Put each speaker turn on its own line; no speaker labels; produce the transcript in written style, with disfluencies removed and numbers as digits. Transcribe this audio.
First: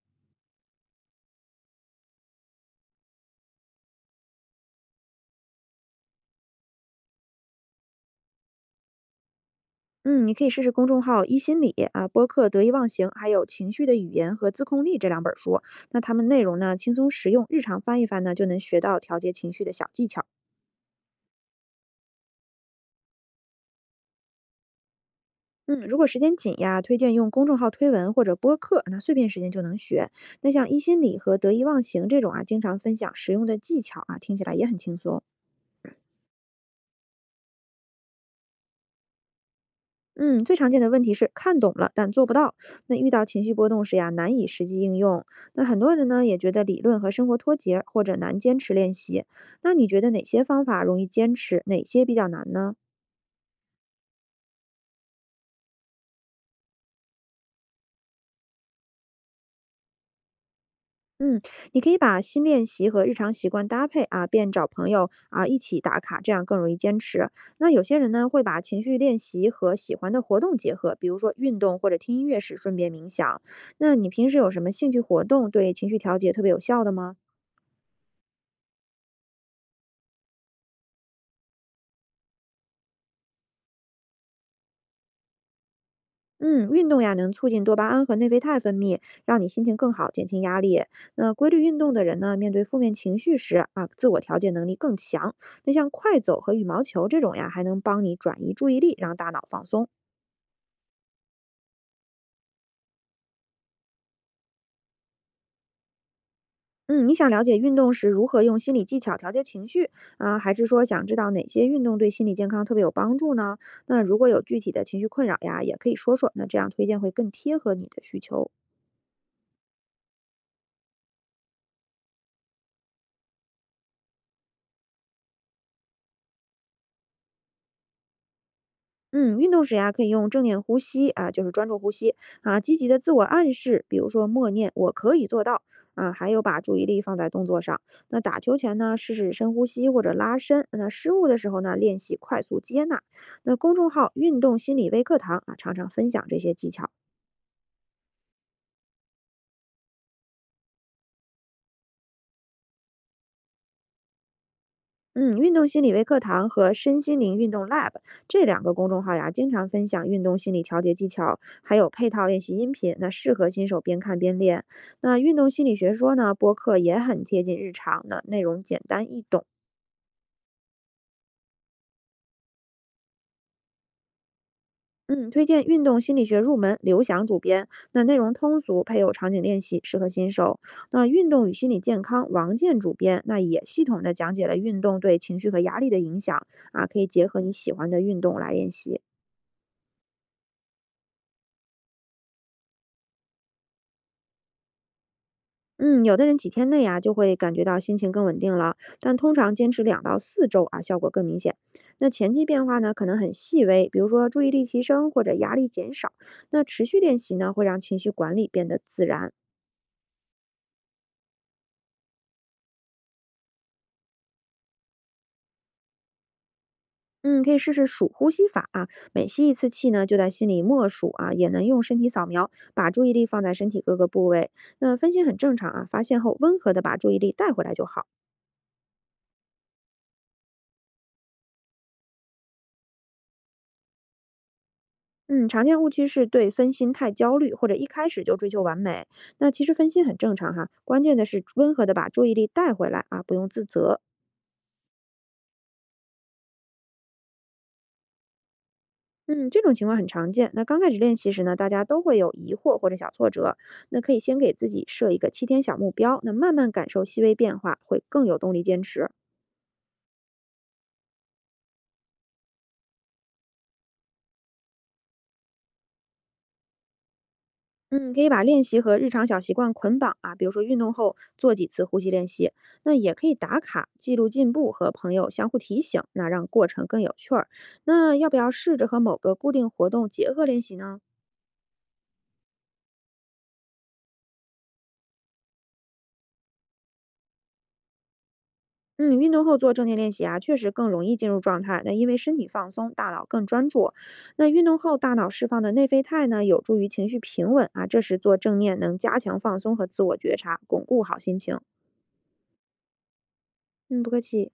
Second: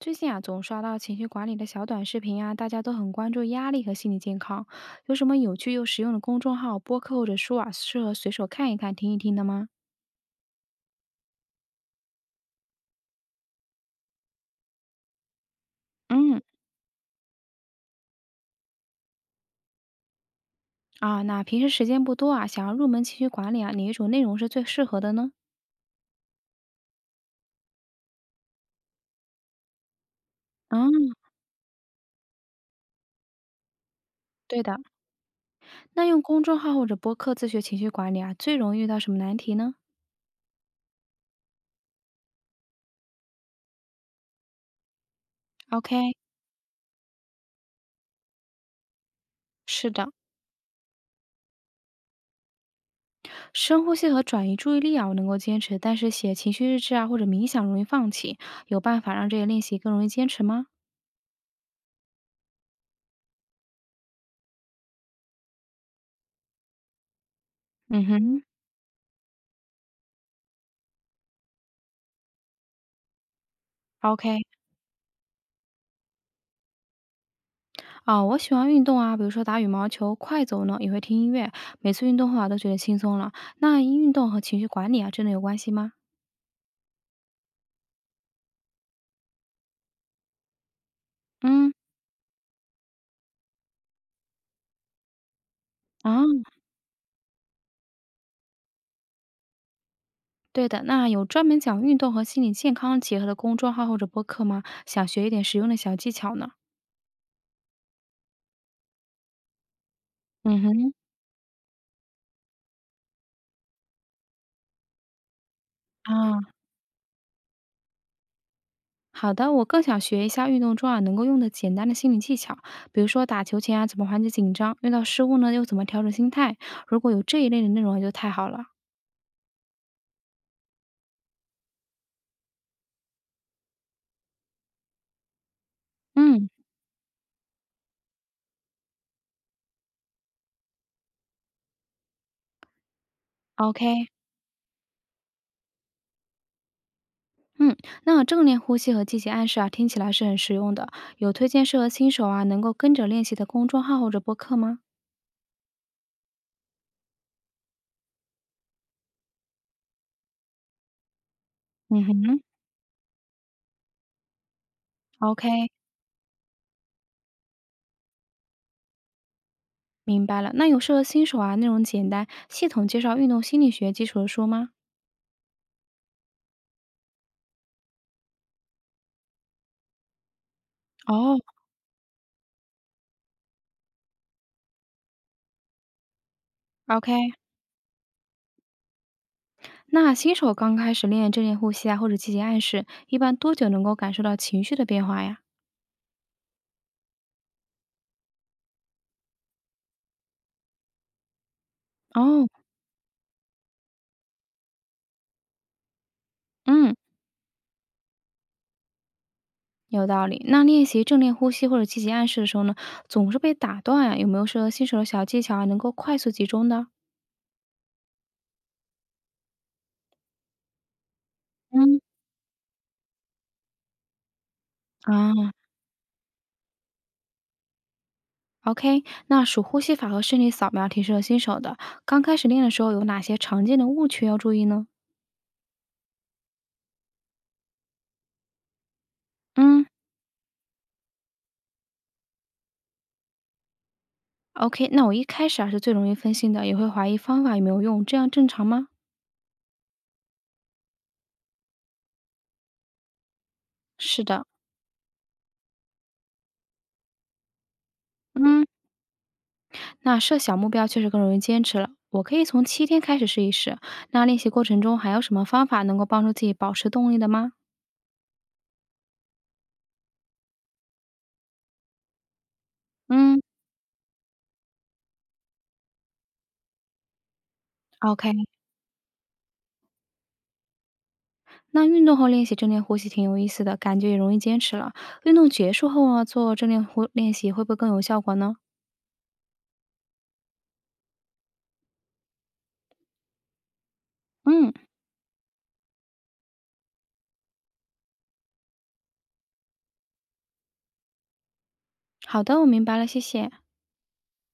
最近啊，总刷到情绪管理的小短视频啊，大家都很关注压力和心理健康。有什么有趣又实用的公众号、播客或者书啊，适合随手看一看、听一听的吗？
嗯，你可以试试公众号“一心理”啊，播客“得意忘形”，还有《情绪的语言》和《自控力》这两本书。那他们
嗯，
内容呢轻松实用，日常翻一翻呢就能学到调节情绪的小技巧。
啊，那平时时间不多啊，想要入门情绪管理啊，哪一种内容是最适合的呢？
嗯，如果时间紧呀，推荐用公众号推文或者播客，那碎片时间就能学。那像“一心
嗯，
理”和“得意忘形”这种啊，经常分享实用的技巧啊，听起来
对
也很
的。
轻松。
那用公众号或者播客自学情绪管理啊，最容易遇到什么难题呢？
嗯，最常见的问题是看懂了但做不到。那遇到情绪波动时呀，难以实际应用。那很多人
OK，
呢也觉得理论和生活脱节，或者难坚持练习。那你
是
觉得
的，
哪些方法容易坚持，哪些比较难呢？
深呼吸和转移注意力啊，我能够坚持，但是写情绪日志啊或者冥想容易放弃。有办法让这些练习更容易坚持吗？
嗯，你可以把新练习和日常习惯搭配啊，便找朋友啊一起打卡，这样更容易坚持。那有些
嗯
人呢
哼。
会把情绪练习和喜欢的活动结合，比如说运动或者听音乐时顺便冥想。那你平时
OK，
有什么兴趣活动对情绪调节特别有效的吗？
啊，我喜欢运动啊，比如说打羽毛球、快走呢，也会听音乐。每次运动后啊，都觉得轻松了。那运动和情绪管理啊，真的有关系吗？
嗯，运动呀，能促进多巴胺和内啡肽分泌，让你心情更好，减轻压力。那规律
嗯，
运动的人呢，面对负面情绪时啊，自我调节能力更强。那像快走
啊，
和羽毛球这种呀，还能帮你转移注意力，让大脑放松。
对的。那有专门讲运动和心理健康结合的公众号或者播客吗？想学一点实用的小技巧呢？
嗯，你想了解运动时如何用心理技巧调节情绪啊，还
嗯
是说
哼，
想知道哪些运动对心理健康特别有帮助呢？那如果有具体的情绪困扰呀，也可以说说，
啊，
那这样推荐会更贴合你的需求。
好的，我更想学一下运动中啊能够用的简单的心理技巧，比如说打球前啊怎么缓解紧张，遇到失误呢又怎么调整心态。如果有这一类的内容就太好了。
嗯，运动时呀，可以用正念呼吸啊，就是专注呼吸啊，积极的自我暗示，比如说默念“我可以做到”啊，还有
嗯
把注意力放在动作上。那打球前呢，试试深呼吸或者拉伸。那失误的时候呢，练习快速接纳。那公众
，OK。
号“运动心理微课堂”啊，常常分享这些技巧。
嗯，那正念呼吸和积极暗示啊，听起来是很实用的。有推荐适合新手啊，能够跟着练习的公众号或者播客吗？
嗯，运动心理微课堂和身心灵运动 Lab 这两个公众号呀，经常分享运动心理调节技巧，还有
嗯
配套
哼
练习音频，那适合新手边看边练。那运动心
，OK，
理学说呢，播客也很贴近日常的，内容简单易懂。
明白了。那有适合新手啊内容简单、系统介绍运动心理学基础的书吗？
嗯，推荐《运动心理学入门》，刘翔主编。那内容通俗，配有场景练习，适合新手。那《运
哦
动与心理健康》，王健主编，那也系统的讲解了运动对情绪和压力的影响啊，可以结
，OK，
合你喜欢的运动来练习。
那新手刚开始练正念呼吸啊，或者积极暗示，一般多久能够感受到情绪的变化呀？
嗯，有的人几天内啊就会感觉到心情更稳定了，但通常坚持2到4周啊，效果更明显。那前期
哦，
变化呢，可能很细微，比如说注意力提升或者压力减少。那持
嗯，
续练习呢，会让情绪管理变得自然。
有道理。那练习正念呼吸或者积极暗示的时候呢，总是被打断啊，有没有适合新手的小技巧啊，能够快速集中的？
嗯，可以试试数呼吸法啊，每吸一次气呢，就在心里默数啊，也能用身
嗯，
体扫描，把注意力放在身体各个部位。那分心
啊
很正常啊，发现后温和的把注意力带回来就好。
，OK，那数呼吸法和视力扫描挺适合新手的。刚开始练的时候，有哪些常见的误区要注意呢？
嗯，常见误区是对分心太焦虑，或者一开始就追求完美。那其实
嗯
分心很正常哈，关键的是温和的把注意力带回来啊，不用自责。
，OK，那我一开始啊是最容易分心的，也会怀疑方法有没有用，这样正常吗？
嗯，这种情况很常见。那刚开始练习时呢，大家都会有疑惑或者小挫折，那可以
是
先
的，
给自己设一个7天小目标，那慢慢感受细微变化，会更有动力
嗯，
坚持。
那设小目标确实更容易坚持了。我可以从7天开始试一试。那练习过程中还有什么方法能够帮助自己保持动力的吗？
嗯，可以把练习和日常小习惯捆绑啊，比如说运动后做几次呼吸练习，那也可以
嗯
打卡记录进步，和朋友相互提醒，那让过程更有趣儿。那要
，OK，
不要试着和某个固定活动结合练习呢？
那运动后练习正念呼吸挺有意思的，感觉也容易坚持了。运动结束后啊，做正念呼练习会不会更有效果呢？
嗯，运动后做正念练习啊，确实更容易进入状态。那因为身体放松，大脑更专注。那运
嗯。
动后大脑释放的内啡肽呢，有助于情绪平稳啊。这时做正念能加强放松和自我觉察，巩固好心情。
好的，我明白了，谢谢。
嗯，不客气。